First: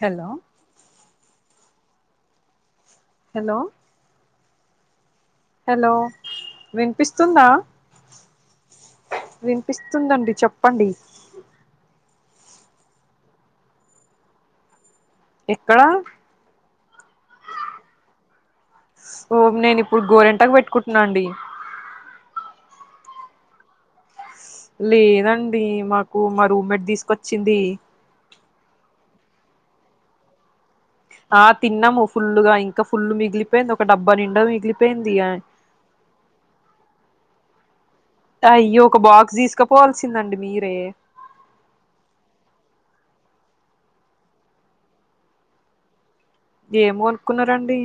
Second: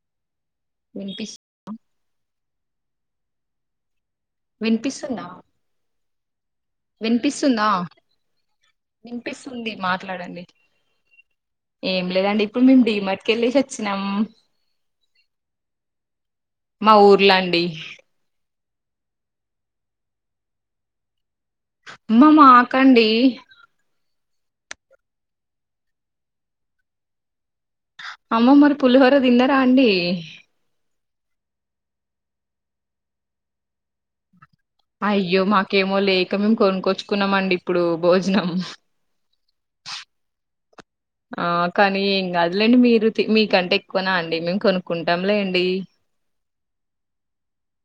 Hello వినిపిస్త hello వినిపిస్తుంద hello వినిపిస్తుందా వినిపిస్తుందండి చెప్పండి ఏం లేదండి. ఇప్పుడు మేం డీమార్ట్ కి వెళ్ళేసి వచ్చినాం ఎక్కడ మా ఊర్ల అండి స్ ఓ నేను ఇప్పుడు గోరెంటాకు పెట్టుకుంటున్నా అండి అమ్మ మాకండి లేదండి మాకు మా రూమ్మెట్ దీసుకొచ్చింది అమ్మ మరి పులిహోర తిన్నరా అండి ఆ తిన్నాము ఫుల్ గా ఇంకా ఫుల్ మిగిలిపోయింది ఒక డబ్బా నిండా మిగిలిపోయింది అయ్యో మాకేమో లేక మేము కొనుక్కొచ్చు కున్నమండి ఇప్పుడు భోజనం అయ్యో ఒక బాక్స్ తీసుకపోవల్సిందండి మీరే ఆ కానీ ఏం కాదులేండి మీరు తి మీకంటే ఎక్కువనా అండి మేము కొనుక్కుంటాం లేండి ఏమ కొనుక్కున్నారండి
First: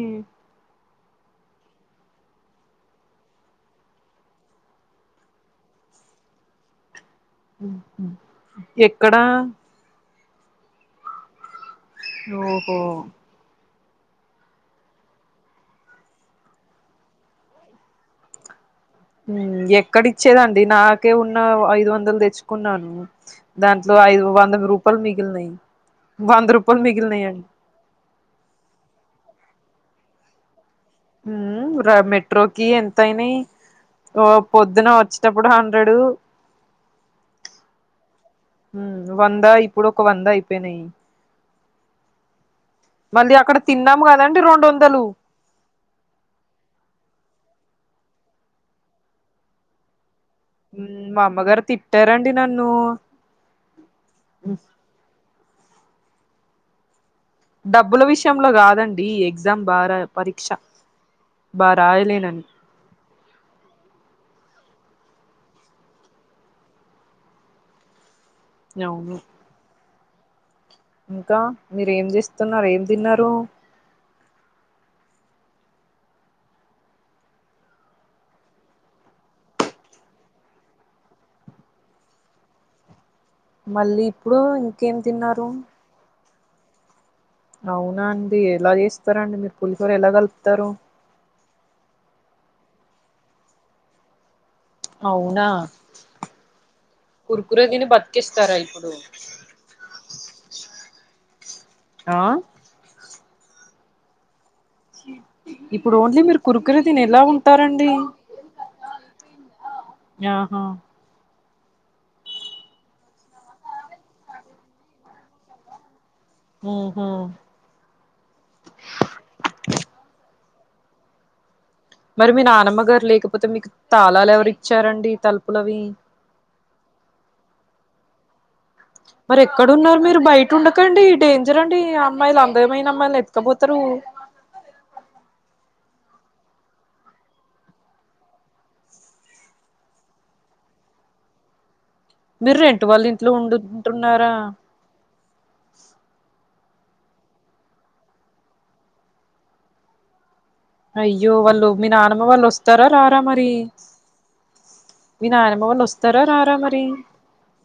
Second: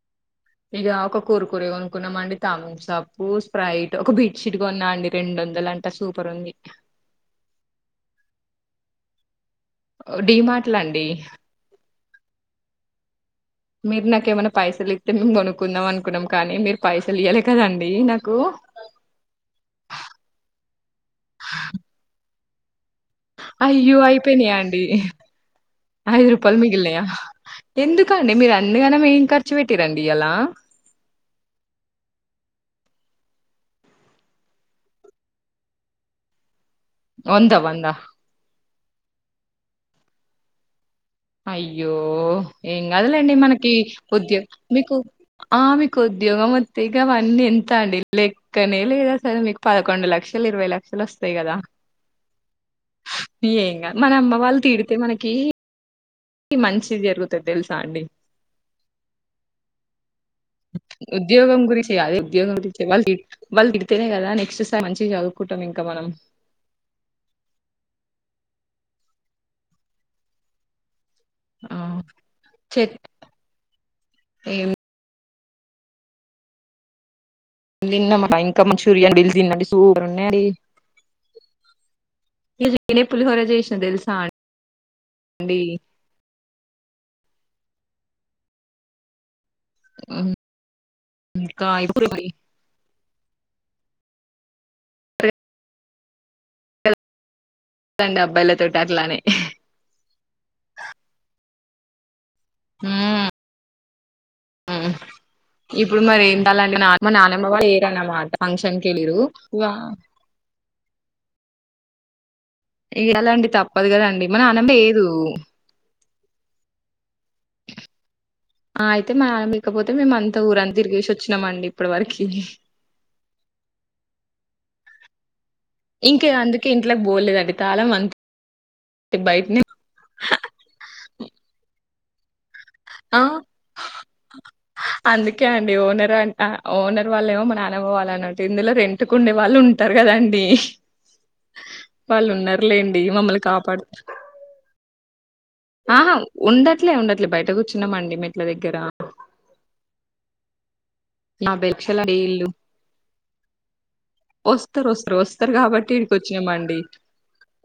ఇక ఒక కుర్కురే కొనుకున్నాం అండి, థంప్స్ అప్ స్ప్రైట్ ఒక బెడ్షీట్ కొన్నా అండి, రెండు వందల అంటా సూపర్ ఉంది ఎక్కడా డి మార్టులో అండి ఓహో మీరు నాక ఏమైనా పైసలు ఇస్తే మేము కొనుక్కుందాం అనుకున్నాం, కానీ మీరు పైసలు ఇవ్వాలి కదండి నాకు మ్ ఎక్కడిచ్చేదండి నాకే ఉన్న ఐదు వందలు తెచ్చు కున్నాను అయ్యో అయిపోయినాయా అండి, మిగిలినాయి ఐదు వంద రూపాయలు మిగిలినయా, మిగిలినాయండి ఎందుక అండి మీరు అందుకనే ఎం క కూర్చో పెట్టిర అండి ఇయాల మ్ మెట్రోకి ఎంతన్నాయి పొద్దున వచ్చేటప్పుడు హండ్రెడు వందా వందా వంద ఇప్పుడు ఒక వంద అయిపోయినాయి అయ్యో ఏం మళ్ళీ కదులేండి అక్కడ మనకి తిన్నాము కదండి ఉద్యోగ రెండు మీకు వందలు ఆ మీకు ఉద్యోగం వతే ఇగ అవన్నీ ఎంత అండి లెక్కనే లేదా సార్ మీకు పదకొండు లక్ష ఇరవై లక్షలు మా వస్తాయి కదా అమ్మగారు తిట్టారండి నన్ను ఏ కాద్ మన అమ్మ వాళ్ళు తిడితే మనకి ఈ మంచిది జరుగుతుం డబ్బుల విషయంలో కాదండి, ఈ ఎగ్జామ్ బాగా పరీక్ష ఉద్యోగం బాగా గురించి అదే రాయలేనని ఉద్యోగం గురించి వాళ్ళు వాళ్ళు తిడితేనే కదా నెక్స్ట్ సమ్ మంచి చదువుకుంటాం ఇంకా మనం అవును ఇంకా ఆ మీరూ ఏం చేస్తున్నారు ఏం తిన్నారు ఏ తిన్నామా ఇంకా మంచూరియన్ బిల్ తిన్నాండి సూపర్ ఉన్నాయిడి మళ్ళీ ఇప్పుడు ఇంకేం తిన్నారు అండి అవునా అండి ఎలా చేస్తారండి మీరు పులిహోర ఎలా కలుపుతారు కా ఇప్పుడుయి అవునా కుర్కుర దిని అండి బతికిస్తారా అబ్బాయిలతోటి ఇప్పుడు అట్లానే ఆ మ్ ఇప్పుడు ఓన్లీ మరి మీరు ఏంటాలంటే కురుకురే నా తిని ఎలా నానమ్మ వా వర ఉంటారండి అన్నమాట ఫంక్షన్కిళ్ళరు ఆహా ఇం ఎలాండి తప్పదు కదండి మన అనం ఏదు మ్ హు ఆ అయితే మామకపోతే మేమ అంత ఊరంతా తిరిగేసి వచ్చినామ అండి మరి మీ నానమ్మ గారు లేకపోతే మీకు తాళాలు ఎవరూ ఇచ్చారండి తలుపులువి తాలం వం మరి ఎక్కడన్నారు మీరు బయట ఉండకండి డేంజర్ అండి మైలా అందమైన ఆ అమ్మాయిలను ఎత్క పోతారు అందుకే అండి ఓనర్ ఆ ఓనర్ వాళ్ళ ఏమో నానమ్మ వాళ్లు అన్నట్టు ఇందులో రెంట్ కు ఉండే వాళ్ళు ఉంటరు కదండి వాళ్ళు మీర్ర్ రెంట్ ఉన్నారులేండి వాళ్ళు ఇంట్లో మమ్మల్ని కాపాడు ఉంటున్నారా ఆహా ఉండట్లే ఉండట్లే బయట కూర్చున్నామండి మెట్ల దగ్గర అయ్యో వాళ్ళు నాభై మీ లక్షల నానమ్మ వాళ్ళు ఇల్లు వస్తారా రారా మరి వస్తారు వస్తారు మీ వస్తారు నాయనమ్మ వాళ్ళు కాబట్టి ఈడికి వస్తారా వచ్చినాము రారా అండి మరి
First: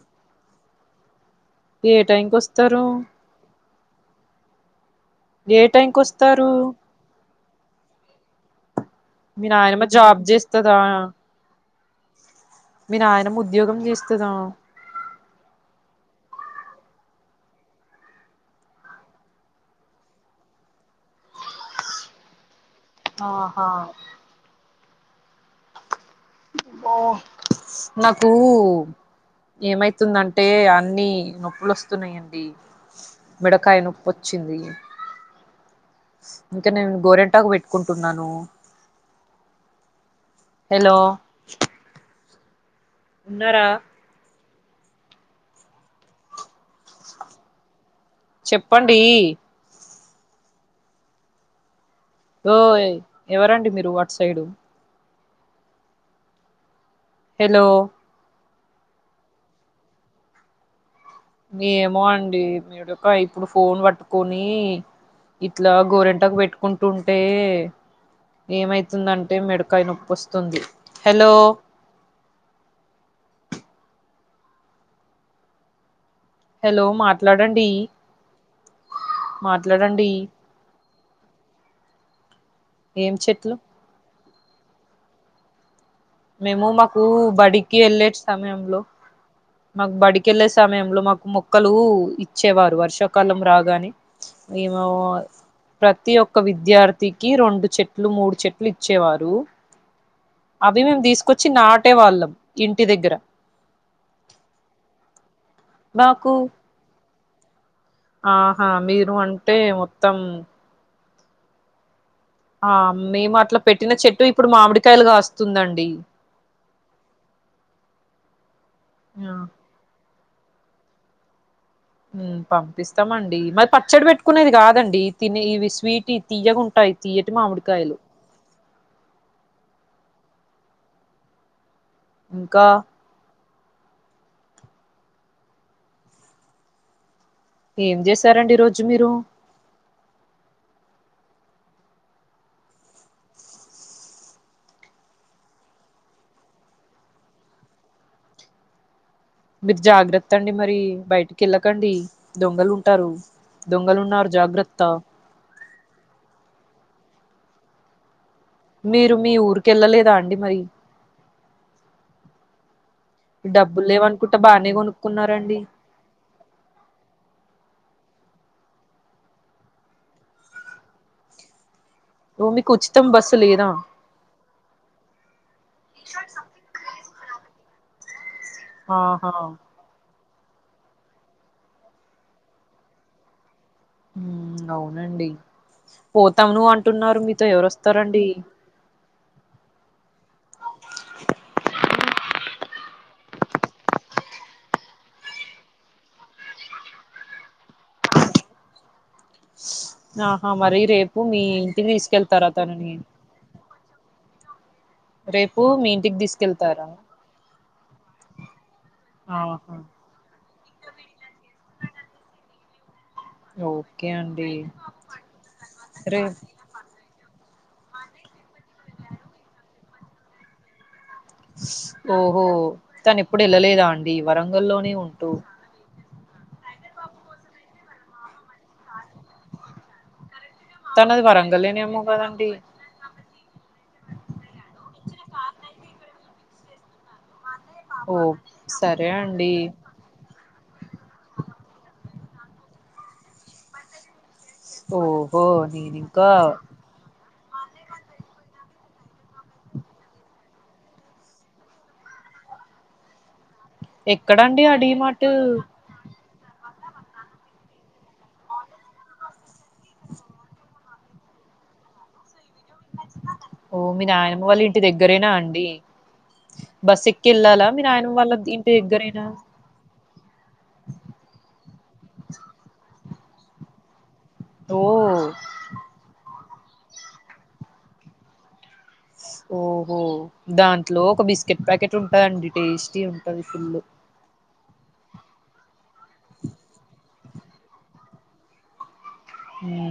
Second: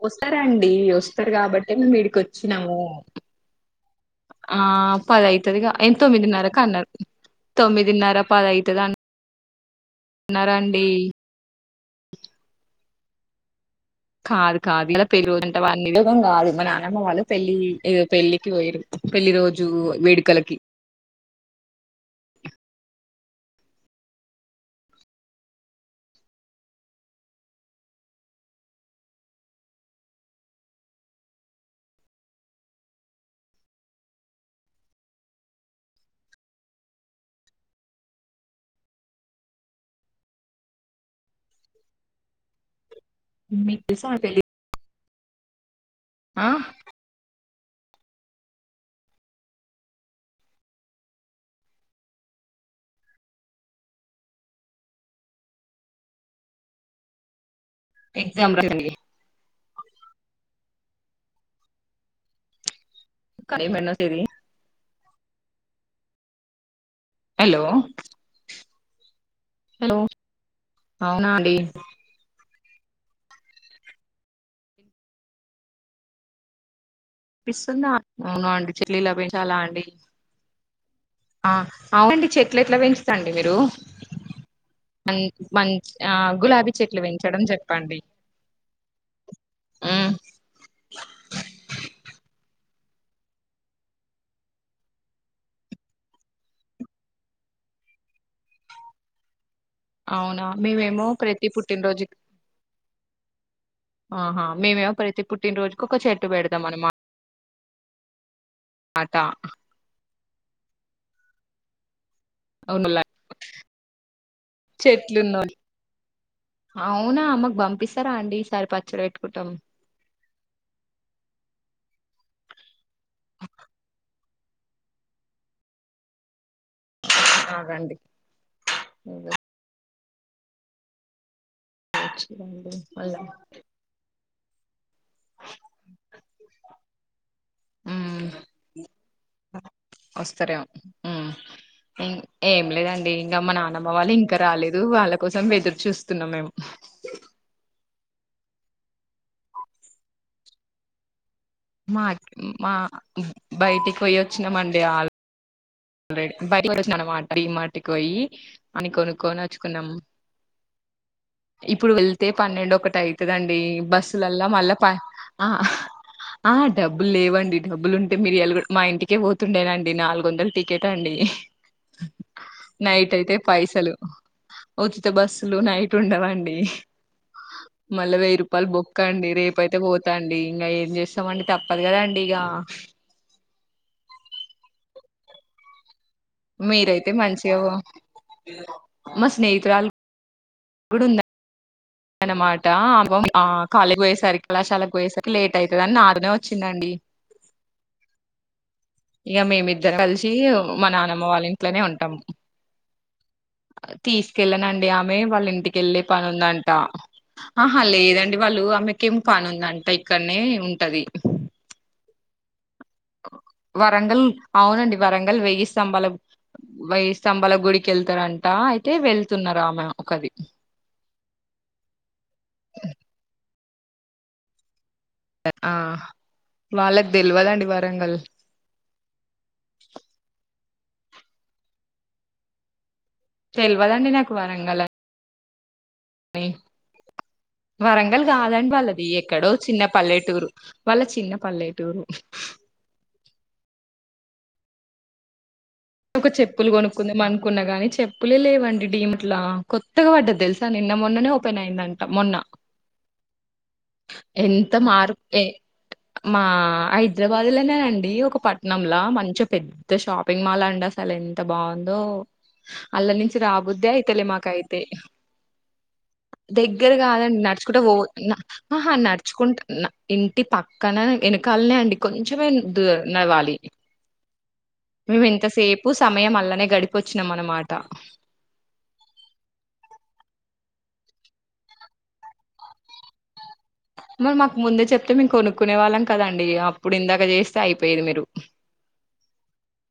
వస్తారండి వస్తారు కాబట్టి మేము ఏ ఈడికి టైంకి వచ్చినాము వస్తారు ఆ ఏ పదైతదిగా టైంకి ఆయన వస్తారు తొమ్మిదిన్నరకు అన్నారు తొమ్మిదిన్నర పదైతద మీ నాయనమ్మ జాబ్ జేస్తదా మీ నాయనమ్మ ఉద్యోగం చేస్తదా కాదు కాదు ఇలా పెరుగుదుంటే వాళ నివేగం కాదు మా నానమ్మ వాళ్ళు పెళ్ళలి పెళ్ళికి పోయరు పెళ్లి రోజు వేడుకలకి ఆహా ఓ నాకు ఏమైతుందంటే అన్ని నొప్పులు వస్తున్నాయిండి మెడకాయ నొప్పి వచ్చింది ఇంకా నేను గోరెంటాకు పెట్టుకుంటున్నాను హలో ఉన్నారా మీ పిస పెళ్ళికి ఆ చెప్పండీ ఓయ్ ఎవరండి మీరు అట్ సైడు హలో [unintelligible] ఏమో అండి మెడ క ఇప్పుడు ఫోన్ ఏమన్నది పట్టుకొనీ ఇట్లా గోరెంటాకు బేట్కున్ టుంటే హలో ఏమైతుందంటే మెడకాయ హలో నొప్పి వస్తుంది అవునా హలో అండి హలో మాట్ పిస్తుందా అవును అండి చెల్లీల పేంచాలా అండి మాట్లాడండి ఆ అవునండి చెల్ అట్ల ఎట్లా ఏం పెంచుతండి మీరు చెట్లు మం మం మేము మాకు బడికి వెళ్ళే సమయంలో మాకు మ్ బడికి వెళ్ళే సమయంలో మాకు మొక్కలు. ఇచ్చేవారు వర్షాకాలం రాగానే మేము ప్రతి ఒక్క విద్యార్థికి రెండు చెట్లు మూడు చెట్లు ఇచ్చేవారు. అవునా అవి మేము మేమేమో తీసుకొచ్చి ప్రతి నాటే పుట్టినరోజు వాళ్ళం ఇంటి దగ్గర ఆహా మేమేం ప్రతి పుట్టినరోజుకు ఒక చెట్టు మాకు పెడతాం అన్నమ ఆహా మీరు అన్నమాట అంటే మొత్తం ఆ అవును మేము అట్లా పెట్టిన చెట్టు ఇప్పుడు మామిడికాయలు చెట్లున్న కాస్తుందండీ సార్ ప చువెట్టుకుంటాం పంపిస్తామండి మరి పచ్చడి పెట్టుకునేది కాదండి తినే ఇవి స్వీట్ తీయ్యకుం టైప్ తియ్యటి ఆగండి మామిడికాయలు ఏదో ఇంకా [unintelligible] మళ్ళ ఏం ఉమ్ జేసారండి ఈ రోజు మీరు వస్తారేమో ఉ ఏం లేదండి ఇంగా మా నానమ్మ వాళ్ళు ఇంకా రాలేదు వాళ్ళ కోసం ఎదురు చూస్తున్నాం మేము మీరు జాగ్రత్త అండి మరి బయటిక్ కేళ్లకండి మా దొంగలు మా ఉంటారు బయటికి దొంగలున్నారు జాగ్రత్త రెడ్ బైటికి పోయోచనమనమాట డి మార్ట్ కి పోయి అని మీరు మీ కొనుక్కొని వచ్చుకున్నాం ఊరికేళ్ళలేదా అండి మరి ఇప్పుడు వెళ్తే పన్నెండు ఒకటి టైతడాండి డబ్బులు లేవనుకుంటా బస్సులల్ల మళ్ళ బానే పాన్ ఆ కొనుక్కున్నారండి. హా ఆ డబ్బులు లేవండి డబ్బులు మీరియల్ గుడ్ మా ఇంటికే పోతుండేనండి నాలుగు వందలు టిక్ కేట్ టండి ఓ మీకు ఉచితం నైట్ అయితే బస్సు లేదా? పైసలు ఉచిత బస్సులు నైట్ ఉండవండి మళ్ళవేరుప్ పల్ బొక్క అండి ఆహా! రేపు అయితే పో తండి ఇంగ ఏం చేస్తామండి తప్పదు కదాండి ఇగ ఉ అవునండి పోతాంను మీరైతే అంటున్నారు మీతో ఎవరోస్తారండి మ స్నేహితురాలు అనమాట అమ్ ఆ కళకి పోయేసారి కళాశాలకు పోయేసారి లేట్ అయితదని నాతోనే వచ్చిందండి ఇగ మేం ఇద్ ఆహా మరి రేపు మీ ఇంటికి ఉంటాం తీస్కెళ్తారా తననీ తీసుకెళ్ళనండ్ డి ఆమె వాళ్ళ ఇంటికేళ్ళే ఇంటికి పనుందంట తీసుకెళ్తారా ఆహా లేదండి వాళ్ళు ఆమె కేం కాను ఉంద ఆహా అంటైక్కనే ఉంటది ఓకే వరంగల్ అండి అవునండి వరంగల్ వెయ్యి స్తంభాలు రే వెయ్యి స్తంభాల గుడికెళ్తారండి అయితే వెళ్తున్నారు ఆమె! ఒక ఓహో తను ఇప్పుడే పిలలేదా ఆంటీ వరంగల్లోనే ఉ ఆ వాళ్ళ తెలివాలండి వరంగల్ తన అది పరంగల ఏమో కదండి తెల్వదండి నాకు వరంగల యి ఓ వరంగల్ కాదండి వాళ్ళది సరే ఎక్కడో అండి చిన్న పల్లెటూరు వాళ్లది చిన్న పల్లెటూరు ఓహో! నేను ఒక చెప్పులు కొనుక్కుంది మన అనుకున్నా కాగాని చెప్పులే లేవండి డిమాట్లా కొత్తగా పడ్డది తెలుసా నిన్న మొన్ననే ఓపెన్ అయిందంట మొన్న ఎక్కడండి ఎంత ఆ మార్ డీమార్ట్ ఏ మా హైదరాబాద్ లోనేనండి ఒక పట్నంలా మంచిగా పెద్ద షాపింగ్ మాల్ అండి అసలు ఎంత బాగుందో! అల్ళ నుంచి ఓ రాబోద్దే మీ అయితలే మాక నాయనమ్మ వాళ్ళ ఇంటి అయితే వాళ్ల నుంచి మాకు రాబుద్ధి అయితలేదు దగ్గరేనా అండి దగ్గర బస్ ఎక్కి కాదండి వెళ్ళాలా నడుచుకుంటే మీ నాయనమ్మ వాళ్ళ ఇంటి ఓహ దగ్గరేనా నడుచుకుంట ఇంటి పక్కన వెనకాలనే అండి కొంచెమే నవ్వాలి ఓ నువ్వు ఇంతసేపు మేము అలానే గడిపొచ్చినం మాట ఓహో దాంట్లో ఒక బిస్కెట్ ప్యాకెట్ ఉంటందండి టేస్టీ ఉంటది మరి మాకు ముందే చెప్తే మేం కొనుక్కునే వాళ్ళం కదండి అప్పుడు ఇందాక చేస్త అయిపోయది మీరు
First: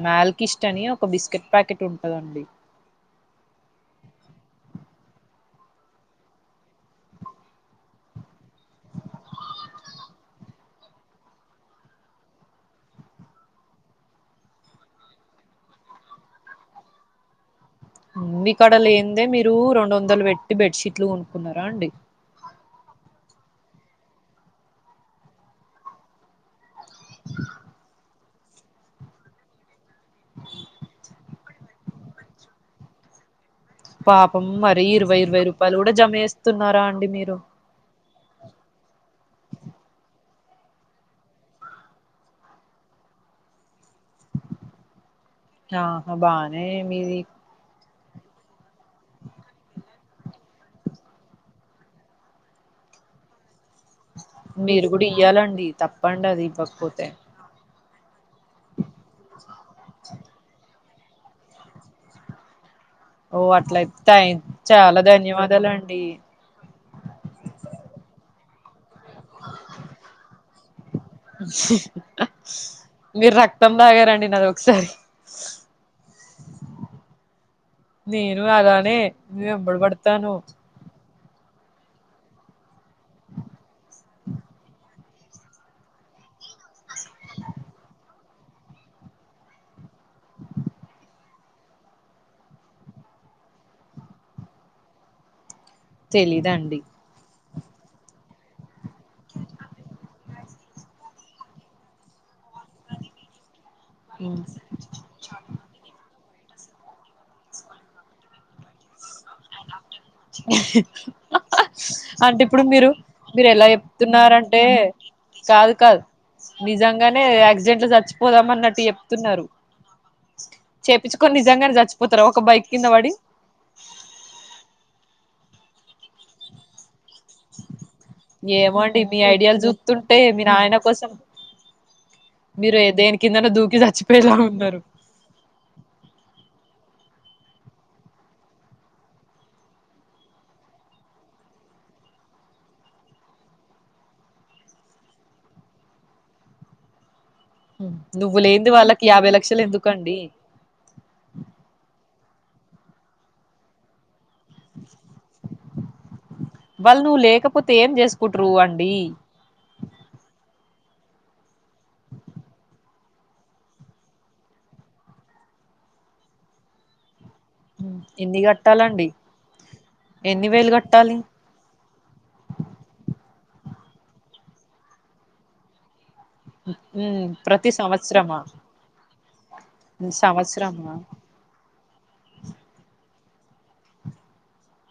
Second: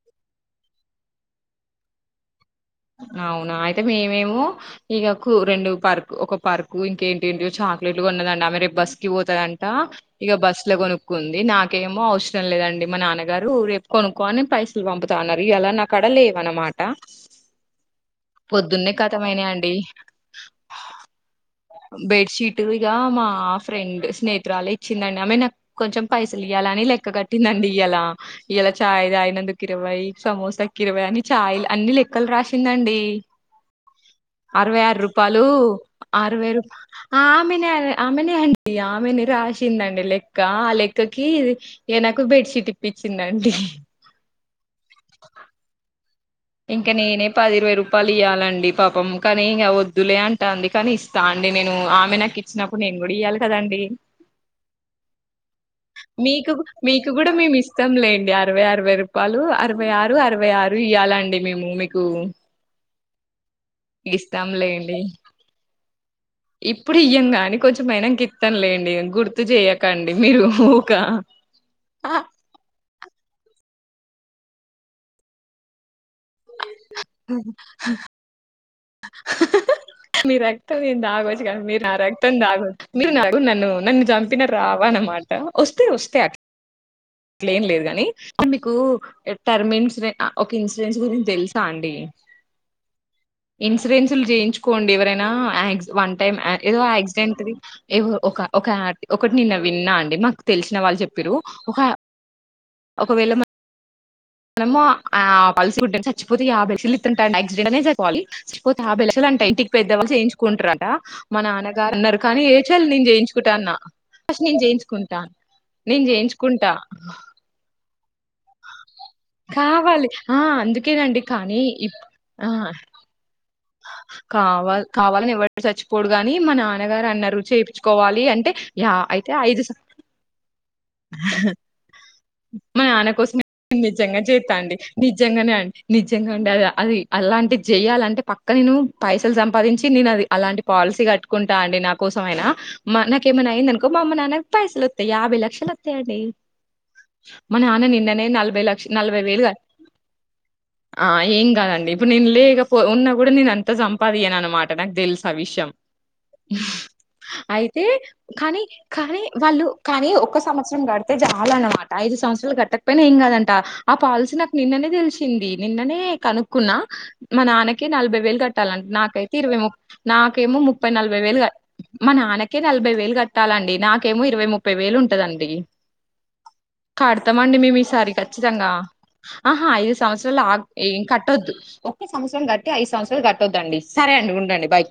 మా ల్ కిస్ట్ అని ఒక బిస్కెట్ ప్యాకెట్ ఉంటందండి అవునా అయితే మేమేమో ఇకకు రెండు పర్క్ ఒక పర్కు ఇంకేంటి ఏంటో చాక్లెట్లు కొన్నదండి ఆమె రేపు బస్ కి పోతదంట ఇక బస్ లో కొనుక్కుంది నాకేమో అవసరం లేదండి మా నాన్నగారు రేపు కొనుక్క అని పైసలు పంపుతాన్నారు ఇ అలా నాక్కడ లేవ అనమాట ఇక్కడ లేనిదే మీరు రెండు వందలు పెట్టి బెడ్షీట్లు కొనుక్కున్నారా అండి ఇగా మా ఫ్రెండ్ స్నేహితురాలు ఇచ్చిందండి ఆమె నాకు కొంచెం పైసలు ఇయ్యాల అని లెక్క కట్టిందండి ఇలా ఇలా చాయ్ తాగినందుకు ఇరవైయి సమోసా కిరవై అని ఆయిల్ అన్ని లెక్కలు రా తినండి పాపం అరవై మరీ ఆరు ఇరవై ఇరవై రూపాలు రూపాయలు కూడా జమ అరవై రూపా చేస్తున్నారా అండి మీరు ఆమెనే ఆమెనే అండి ఆమెని రాసిందండి లెక్క క్క ఆ లెక్కకి ఏనకు బెడ్ షీట్ ఇప్పించిందండి ఆ ఇంకా నేనే పది ఇర్వై రూపా పలు ఇయ్యాలండి పాపం కానీ ఇంగ వద్దులే అంటాంది కానీ ఇస్తా అండి నేను ఆమె నాకు ఇచ్చినప్పుడు నేను కూడా ఇయ్యాలి కదండి మీరు కూడా ఇయ్యాలండి తప్పండి అది ఇవ్వకపోతే ఇస్తాం లేండి అరవై అరవై రూపాలు అరవై ఆరు అరవై అరవై ఆరు ఇయ్యాలండి అంటే మేము మీకు ఓ అట్లయితే థ్యా ఇస్తాంలేండి చాలా ధన్యవాదాలండి పోయినంక ఇత్తం లేండి గుర్తు జేయకండి మీరు ఊకా మీరు రక్తం తాగారండి నాది ఒకసారి నేను అలానే మీ వెంబడి పడతాను మీ రక్తం నేదాగ మీరు నా రక్తం దాగొద్దు మీర నాగు నన్ను నన్ను జంపినా రావ అన్నమాట వస్తే వస్తే అ మీకు టర్మ్ ఇన్సూరెన్స్ ఒక ఇన్సూరెన్స్ గురించి తెలుసా అండి ఇన్సూరెన్స్ లు జేయించుకోండి ఎవరైనా యాక్సి వన్ టైమ్ తెలీదండి ఏదో ఆక్సిడెంట్ ది ఏవో ఒక ఒక ఒకటి నిన్న విన్నా అండి మాకు తెలిసిన వాళ్ళు చెప్పిర్రు ఒక ఒకవేళ మ మేము ఆ పలిసి విటి చిపోతి ఆ బె చిల్త్ంటా నెక్స్ డేనేవిపో ఆ బె అంట ఇంటికి పెద్దవాళ్ళు చేయించుకుంటారంట మా నాన్నగారు ఉన్నారు అంటే కానీ ఇప్పుడు చాల మీరు నేను మీరు చేయించుకుంటా ఎలా అన్నా ఫ నేను చెప్తున్నారంటే చేయించుకుంటాను కాదు కాదు నేను చేయించుకుంటా పొదామన్నటి చెప్ తున్నరు ఆ! అందుకేనండి చేపించుకొని కానీ నిజంగానే ఇప్ చచ్చిపోతార ఒక బైక్ కింద పడి ఆ అ కావాల్ కావాలని ఎవరు చచ్చిపోడుగాని మా నాన్న గారు అన్నారు చేపిచుకోవాలి అంటే ఏమో యా అండి మీ అయితే ఐడియాలు ఐదు స చూస్తుంటే మీ నాయన కోసం మీరు మా నాన్న దేని కోసమే కిందన దూకి నిజ్జంగా చచ్చిపోయేలా జేత్తా అండి ఉన్నారు నిజ్జంగనే అండి నిజ్జంగా అండి అది అలాంటి జేయాలంటే పక్క నేను పైసలు సంపాదించి నేను అది అలాంటి పాలసీ కట్టుకుంటా అండి నా కోసం అయినా మా నాకేమైనా అయిందనుకో మా అమ్మ నాన్నకి పైసలు వస్తాయి యాభై లక్షలు వత్ తెడీ మా నాన్న నిన్ననే నువ్వు నలభై లేంది లక్ష్ వాళ్ళకి నలభై యాభై వేలు కట్ లక్షలు ఎందుకండి ఆ ఏం కాదండి ఇప్పుడు నేను లేకపో ఉన్నా గూడ నేను అంత సంపాదియన నమాట నాకు తెలుసు ఆ విషయం వాళ్ళు నువ్వు లేకపోతే అయితే ఏం చేసుకుంటారు కానీ అండి కానీ వాళ్ళు కానీ ఒక్క సంవత్సరం గడితే జాలన్నమాట ఐదు సంవత్సరాలు కట్టకపోయినా ఏం కాదంట ఆ పాలసీ నాకు నిన్ననే దేలిసింది నిన్ననే కనుక్కున్నా మా నాన్నకి నలభై వేలు ఎన్ని గట్టాలంట్ కట్టాలండి నాకైతే ఇరవై ముప్ ఎన్ని నాకేమో వేలు ముప్పై కట్టాలి నలభై వేలు కట్ మా నాన్నకే నలభై వేలు గట్టాలండి నాకేమొ ఇరవై ముప్పై వేలు ఉంటదండి ఉమ్ కడతామండి ప్రతి మేము ఈసారి సంవత్సరమా ఖచ్చితంగా ఆహా ఐదు సంవత్సరాలు ఆగ్ సంవత్సరమా ఏం కట్టొద్దు ఒక్క సంవత్సరం గట్టి ఐదు సంవత్సరాలు గట్ వద్దండి సరే అండి ఉండండి బాయ్